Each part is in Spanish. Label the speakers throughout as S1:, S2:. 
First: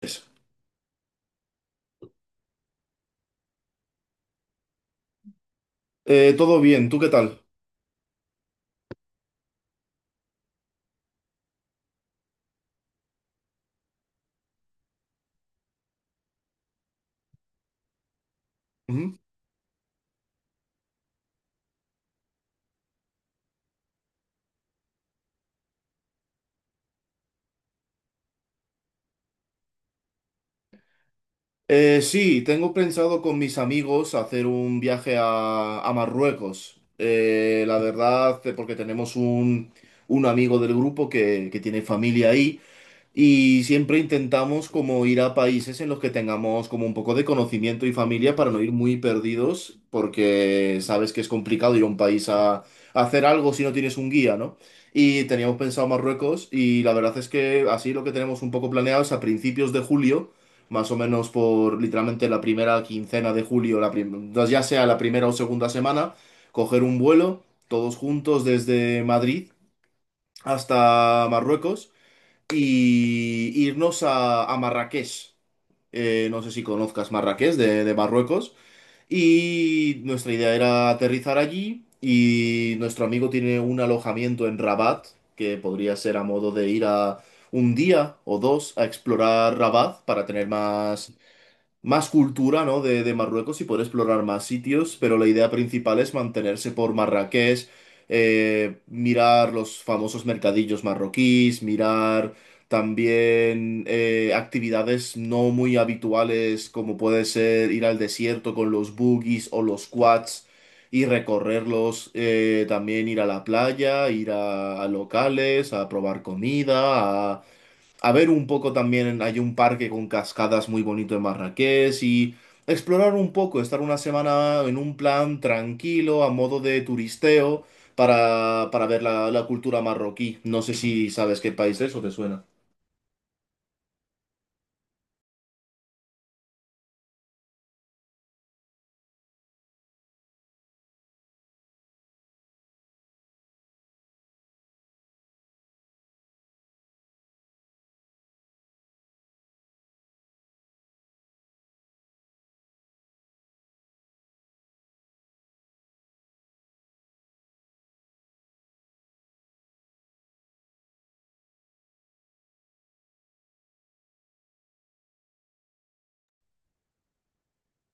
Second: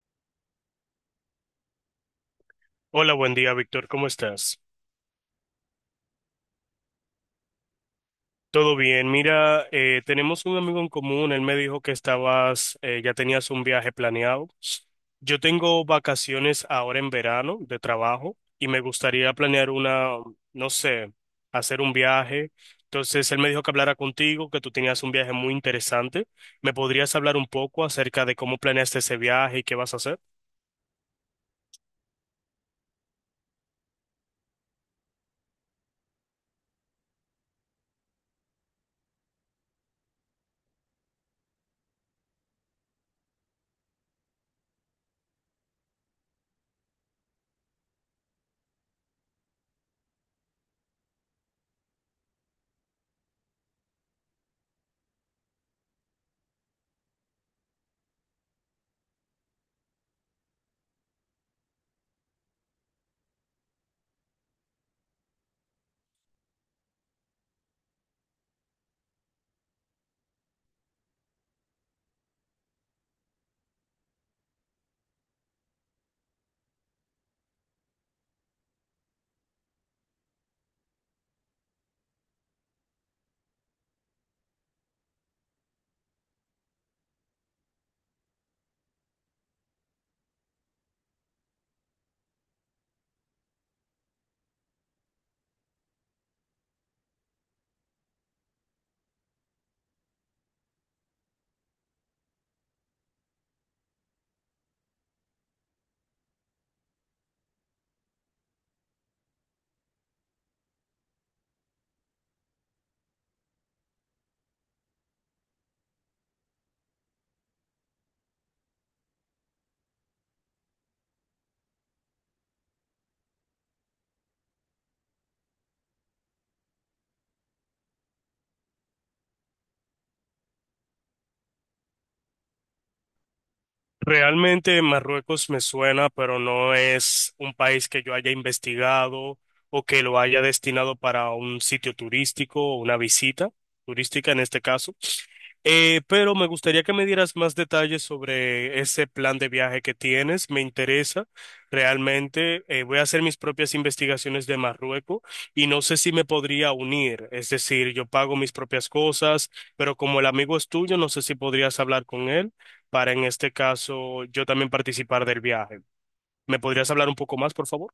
S1: Eso.
S2: Hola, buen día, Víctor. ¿Cómo estás?
S1: Todo bien, ¿tú qué tal?
S2: Todo bien. Mira, tenemos un amigo en común. Él me dijo que estabas, ya tenías un viaje planeado. Yo tengo vacaciones ahora en verano de trabajo y me
S1: Ujú.
S2: gustaría planear una, no sé, hacer un viaje. Entonces, él me dijo que hablara contigo, que tú tenías un viaje muy interesante. ¿Me podrías hablar un poco acerca de cómo planeaste ese viaje y qué vas a hacer?
S1: Sí, tengo pensado con mis amigos hacer un viaje a Marruecos. La verdad, porque tenemos un amigo del grupo que tiene familia ahí. Y siempre intentamos como ir a países en los que tengamos como un poco de conocimiento y familia para no ir muy perdidos, porque sabes que es complicado ir a un país a hacer algo si no tienes un guía, ¿no? Y teníamos pensado Marruecos y la verdad es que así lo que tenemos un poco planeado es a principios de julio, más o menos por literalmente la primera quincena de julio, no, ya sea la primera o segunda semana, coger un vuelo todos juntos desde Madrid hasta Marruecos y irnos a Marrakech. No sé si conozcas Marrakech de Marruecos. Y nuestra idea era aterrizar allí. Y nuestro amigo tiene un alojamiento en Rabat, que podría ser a modo de ir a un día o dos a explorar Rabat para tener más cultura, ¿no? de Marruecos y poder explorar más sitios, pero la idea principal es mantenerse por Marrakech, mirar los famosos mercadillos marroquíes, mirar también actividades no muy habituales como puede ser ir al desierto con los buggies o los quads. Y recorrerlos, también ir a la playa, ir a locales, a probar comida, a ver un poco también, hay un parque con cascadas muy bonito en Marrakech y explorar un poco, estar una semana en un plan tranquilo, a modo de turisteo, para ver la cultura marroquí. No sé si sabes qué país es o te suena.
S2: Realmente Marruecos me suena, pero no es un país que yo haya investigado o que lo haya destinado para un sitio turístico o una visita turística en este caso. Pero me gustaría que me dieras más detalles sobre ese plan de viaje que tienes. Me interesa realmente. Voy a hacer mis propias investigaciones de Marruecos y no sé si me podría unir. Es decir, yo pago mis propias cosas, pero como el amigo es tuyo, no sé si podrías hablar con él para en este caso yo también participar del viaje. ¿Me podrías hablar un poco más, por favor?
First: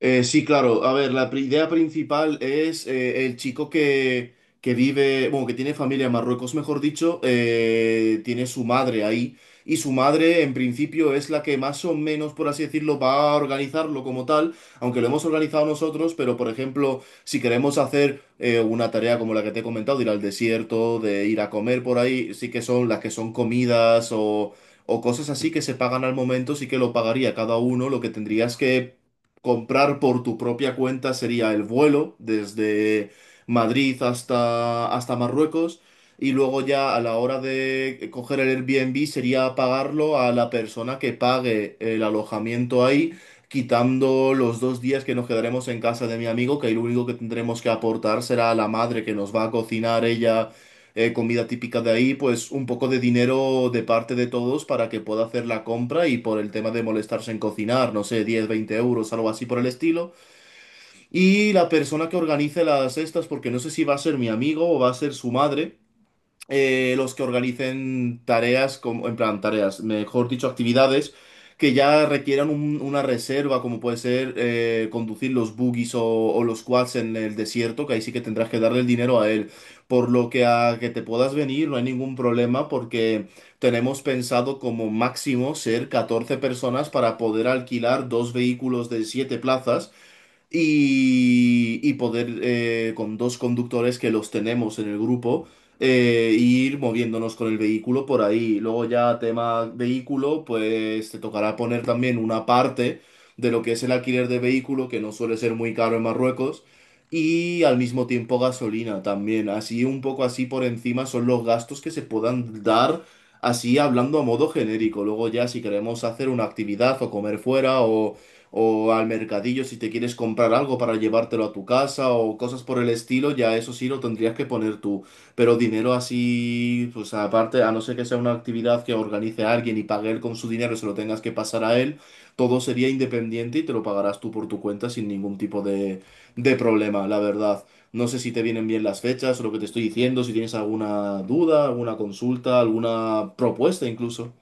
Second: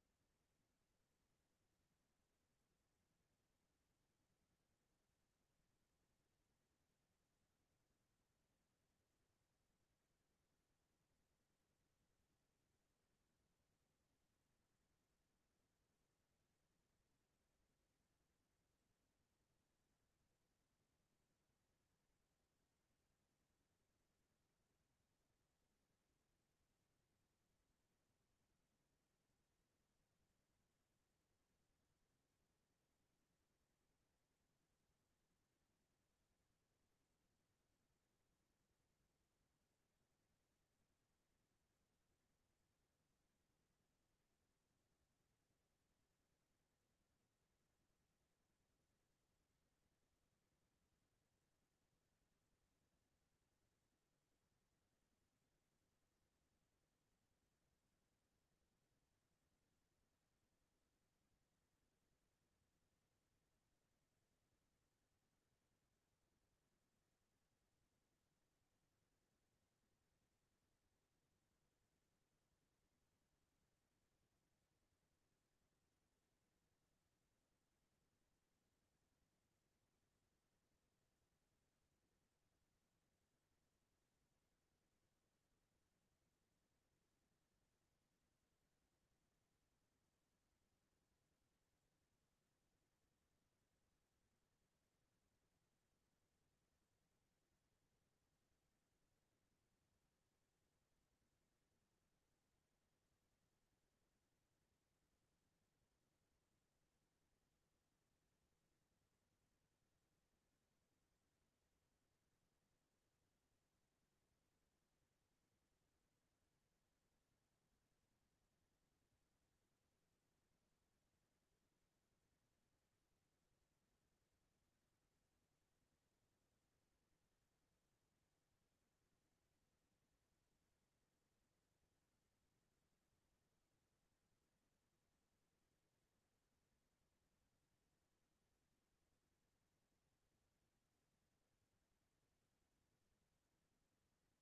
S1: Sí, claro. A ver, idea principal es el chico que vive, bueno, que tiene familia en Marruecos, mejor dicho, tiene su madre ahí. Y su madre, en principio, es la que más o menos, por así decirlo, va a organizarlo como tal, aunque lo hemos organizado nosotros, pero por ejemplo, si queremos hacer una tarea como la que te he comentado, de ir al desierto, de ir a comer por ahí, sí que son las que son comidas o cosas así que se pagan al momento, sí que lo pagaría cada uno, lo que tendrías que comprar por tu propia cuenta sería el vuelo desde Madrid hasta Marruecos y luego ya a la hora de coger el Airbnb sería pagarlo a la persona que pague el alojamiento ahí, quitando los dos días que nos quedaremos en casa de mi amigo, que ahí lo único que tendremos que aportar será a la madre que nos va a cocinar ella comida típica de ahí, pues un poco de dinero de parte de todos para que pueda hacer la compra y por el tema de molestarse en cocinar, no sé, 10 20 euros, algo así por el estilo. Y la persona que organice las estas, porque no sé si va a ser mi amigo o va a ser su madre los que organicen tareas, como, en plan, tareas, mejor dicho, actividades que ya requieran una reserva, como puede ser conducir los buggies o los quads en el desierto, que ahí sí que tendrás que darle el dinero a él. Por lo que a que te puedas venir no hay ningún problema porque tenemos pensado como máximo ser 14 personas para poder alquilar dos vehículos de 7 plazas y poder con dos conductores que los tenemos en el grupo ir moviéndonos con el vehículo por ahí. Luego ya tema vehículo, pues te tocará poner también una parte de lo que es el alquiler de vehículo, que no suele ser muy caro en Marruecos. Y al mismo tiempo gasolina también. Así un poco así por encima son los gastos que se puedan dar así hablando a modo genérico. Luego ya si queremos hacer una actividad o comer fuera o al mercadillo si te quieres comprar algo para llevártelo a tu casa o cosas por el estilo, ya eso sí lo tendrías que poner tú. Pero dinero así, pues aparte, a no ser que sea una actividad que organice alguien y pague él con su dinero y se lo tengas que pasar a él, todo sería independiente y te lo pagarás tú por tu cuenta sin ningún tipo de problema, la verdad. No sé si te vienen bien las fechas o lo que te estoy diciendo, si tienes alguna duda, alguna consulta, alguna propuesta incluso.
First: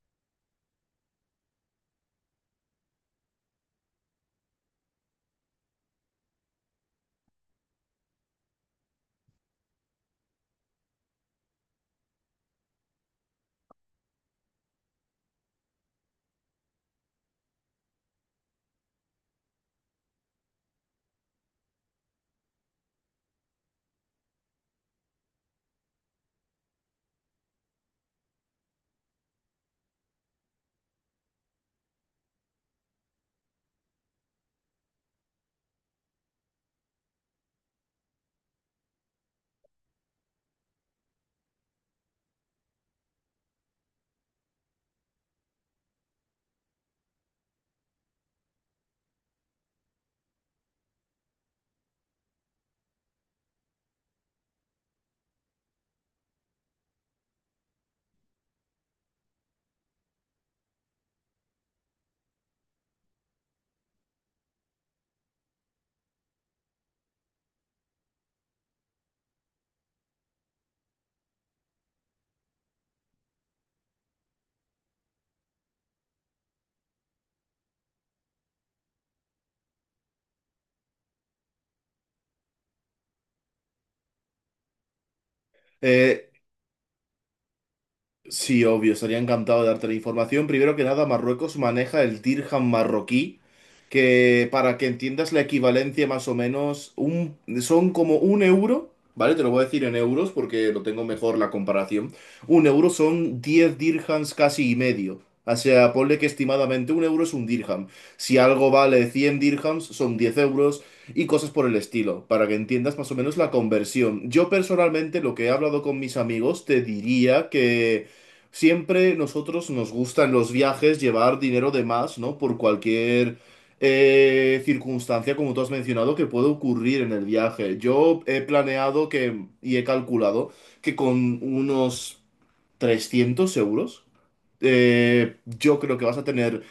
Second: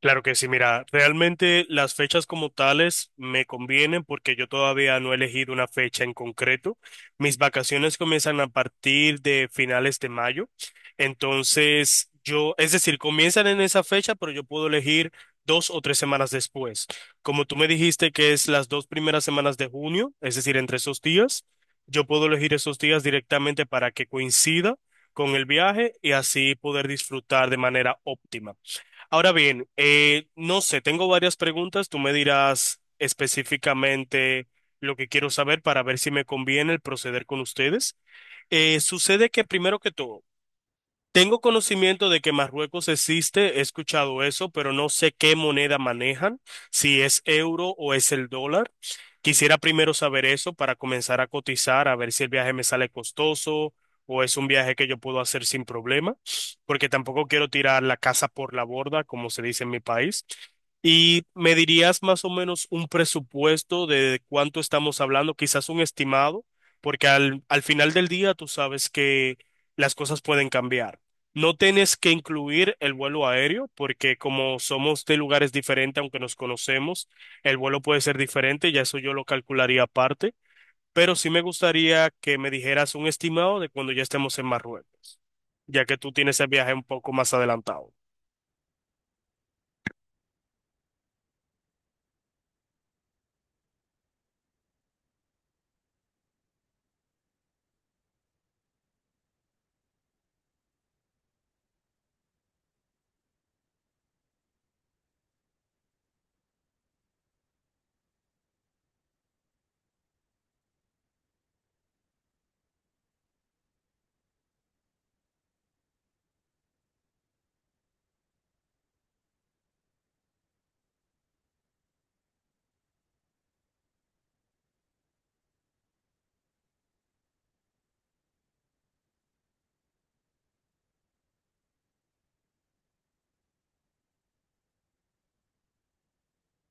S2: Claro que sí, mira, realmente las fechas como tales me convienen porque yo todavía no he elegido una fecha en concreto. Mis vacaciones comienzan a partir de finales de mayo. Entonces, yo, es decir, comienzan en esa fecha, pero yo puedo elegir dos o tres semanas después. Como tú me dijiste que es las dos primeras semanas de junio, es decir, entre esos días, yo puedo elegir esos días directamente para que coincida con el viaje y así poder disfrutar de manera óptima. Ahora bien, no sé, tengo varias preguntas. Tú me dirás específicamente lo que quiero saber para ver si me conviene el proceder con ustedes. Sucede que primero que todo, tengo conocimiento de que Marruecos existe, he escuchado eso, pero no sé qué moneda manejan, si es euro o es el dólar. Quisiera primero saber eso para comenzar a cotizar, a ver si el viaje me sale costoso o es un viaje que yo puedo hacer sin problema, porque tampoco quiero tirar la casa por la borda, como se dice en mi país. Y me dirías más o menos un presupuesto de cuánto estamos hablando, quizás un estimado, porque al final del día tú sabes que las cosas pueden cambiar. No tienes que incluir el vuelo aéreo porque como somos de lugares diferentes, aunque nos conocemos, el vuelo puede ser diferente, ya eso yo lo calcularía aparte, pero sí me gustaría que me dijeras un estimado de cuando ya estemos en Marruecos, ya que tú
S1: Eh,
S2: tienes el viaje un poco más adelantado.
S1: Sí, obvio, estaría encantado de darte la información. Primero que nada, Marruecos maneja el dirham marroquí, que para que entiendas la equivalencia más o menos, son como un euro, ¿vale? Te lo voy a decir en euros porque lo tengo mejor la comparación. Un euro son 10 dírhams casi y medio. O sea, ponle que estimadamente un euro es un dirham. Si algo vale 100 dírhams, son 10 euros y cosas por el estilo, para que entiendas más o menos la conversión. Yo personalmente, lo que he hablado con mis amigos, te diría que… Siempre nosotros nos gusta en los viajes llevar dinero de más, ¿no? Por cualquier circunstancia, como tú has mencionado, que puede ocurrir en el viaje. Yo he planeado que, y he calculado que con unos 300 euros, yo creo que vas a tener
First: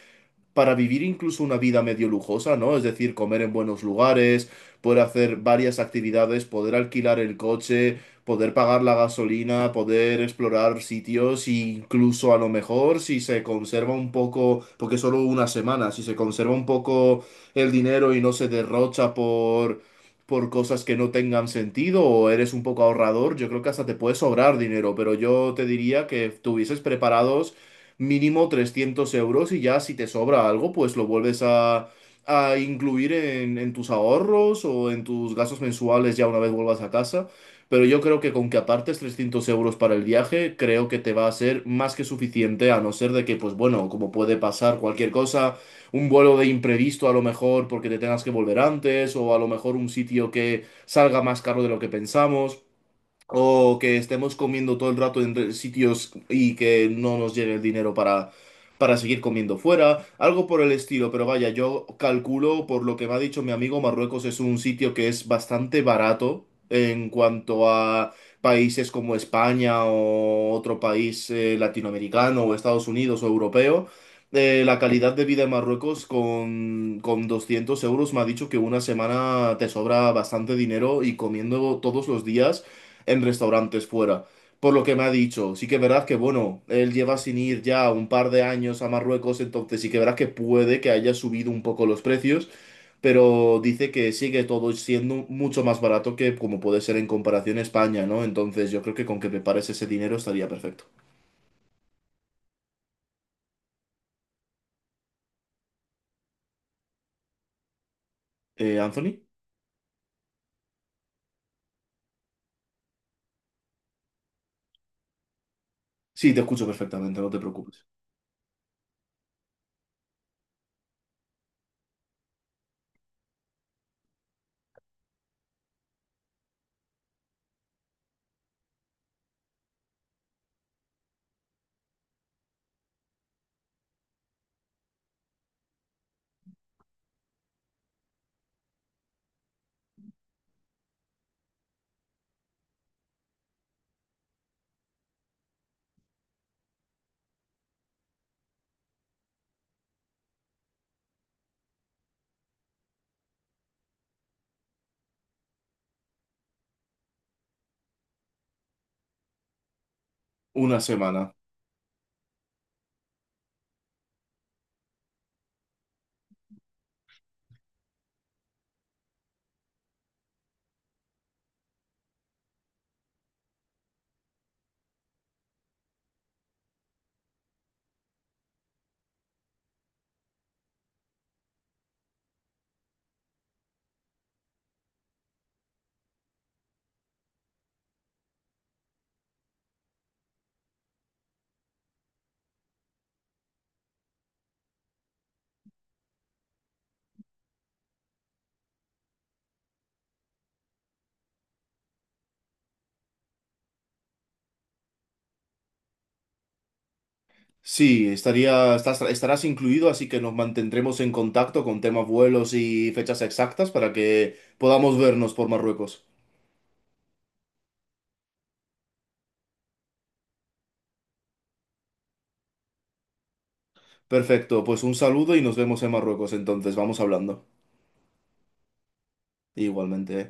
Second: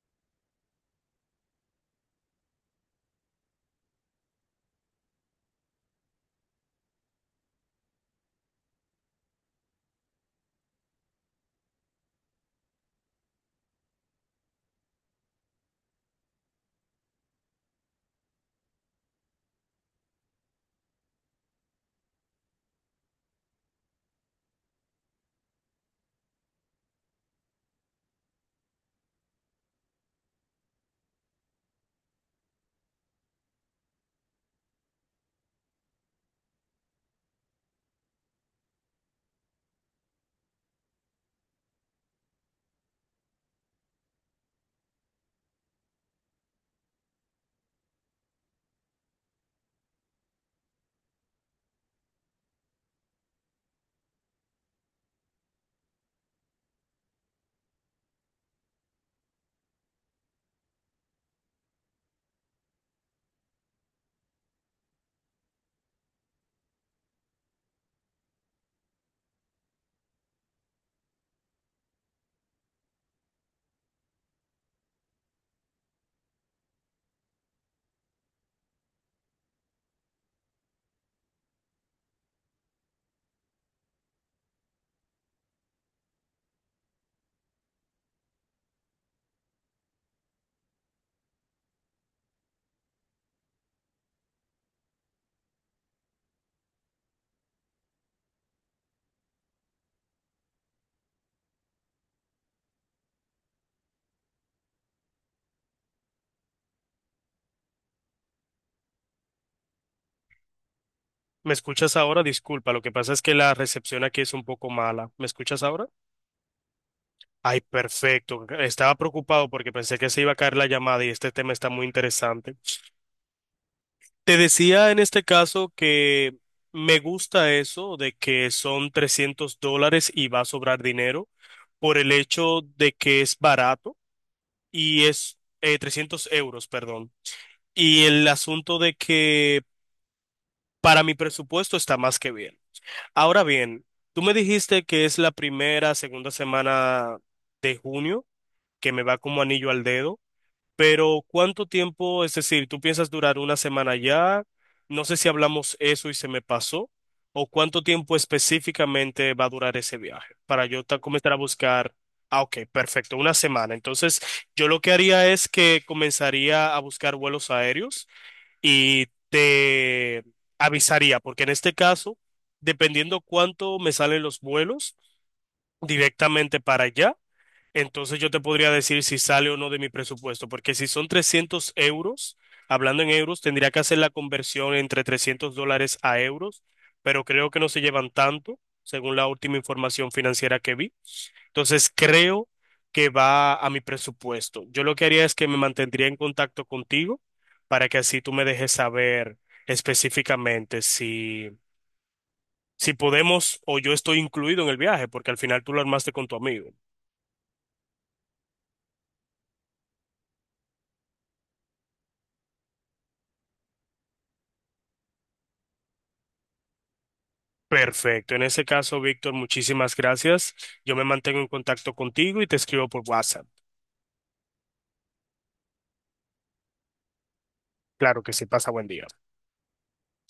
S1: para vivir incluso una vida medio lujosa, ¿no? Es decir, comer en buenos lugares, poder hacer varias actividades, poder alquilar el coche, poder pagar la gasolina, poder explorar sitios, e incluso a lo mejor si se conserva un poco, porque solo una semana, si se conserva un poco el dinero y no se derrocha por cosas que no tengan sentido o eres un poco ahorrador, yo creo que hasta te puede sobrar dinero, pero yo te diría que tuvieses preparados mínimo 300 euros y ya si te sobra algo, pues lo vuelves a incluir en tus ahorros o en tus gastos mensuales ya una vez vuelvas a casa. Pero yo creo que con que apartes 300 euros para el viaje, creo que te va a ser más que suficiente, a no ser de que, pues bueno, como puede pasar cualquier cosa, un vuelo de imprevisto a lo mejor porque te tengas que volver antes, o a lo mejor un sitio que salga más caro de lo que pensamos. O que estemos comiendo todo el rato en sitios y que no nos llegue el dinero para seguir comiendo fuera, algo por el estilo, pero vaya, yo calculo, por lo que me ha dicho mi amigo, Marruecos es un sitio que es bastante barato en cuanto a países como España o otro país latinoamericano o Estados Unidos o europeo. La calidad de vida en Marruecos con 200 euros me ha dicho que una semana te sobra bastante dinero y comiendo todos los días en restaurantes fuera. Por lo que me ha dicho, sí que verás que, bueno, él lleva sin ir ya un par de años a Marruecos, entonces sí que verás que puede que haya subido un poco los precios, pero dice que sigue todo siendo mucho más barato que como puede ser en comparación a España, ¿no? Entonces yo creo que con que prepares ese dinero estaría perfecto. Anthony,
S2: ¿Me escuchas ahora? Disculpa, lo que pasa es que la recepción aquí es un poco mala. ¿Me escuchas ahora?
S1: sí, te escucho perfectamente, no te
S2: Ay,
S1: preocupes.
S2: perfecto. Estaba preocupado porque pensé que se iba a caer la llamada y este tema está muy interesante. Te decía en este caso que me gusta eso de que son 300 dólares y va a sobrar dinero por el hecho de que es barato y es 300 euros, perdón. Y el asunto de que para mi presupuesto está más que bien. Ahora bien, tú me dijiste que es la primera, segunda semana de junio, que me va como anillo al dedo. Pero ¿cuánto tiempo? Es decir, ¿tú piensas durar una semana allá? No sé si hablamos eso y se me pasó. ¿O cuánto tiempo específicamente va a durar ese viaje? Para
S1: Una
S2: yo comenzar
S1: semana.
S2: a buscar. Ah, ok, perfecto, una semana. Entonces, yo lo que haría es que comenzaría a buscar vuelos aéreos y te avisaría, porque en este caso, dependiendo cuánto me salen los vuelos directamente para allá. Entonces yo te podría decir si sale o no de mi presupuesto, porque si son 300 euros, hablando en euros, tendría que hacer la conversión entre 300 dólares a euros, pero creo que no se llevan tanto, según la última información financiera que vi. Entonces creo que va a mi presupuesto. Yo lo que haría es que me mantendría en contacto contigo para que así tú me dejes saber específicamente si, si podemos o yo estoy incluido en el viaje, porque al final tú lo armaste con tu amigo.
S1: Sí, estaría, estarás incluido, así que nos mantendremos en contacto con temas vuelos y fechas exactas para que podamos vernos por Marruecos.
S2: Perfecto. En ese caso, Víctor, muchísimas gracias. Yo me mantengo en contacto contigo y te escribo por WhatsApp.
S1: Perfecto, pues un saludo y nos vemos en Marruecos entonces, vamos hablando.
S2: Claro que sí, pasa buen día.
S1: Igualmente.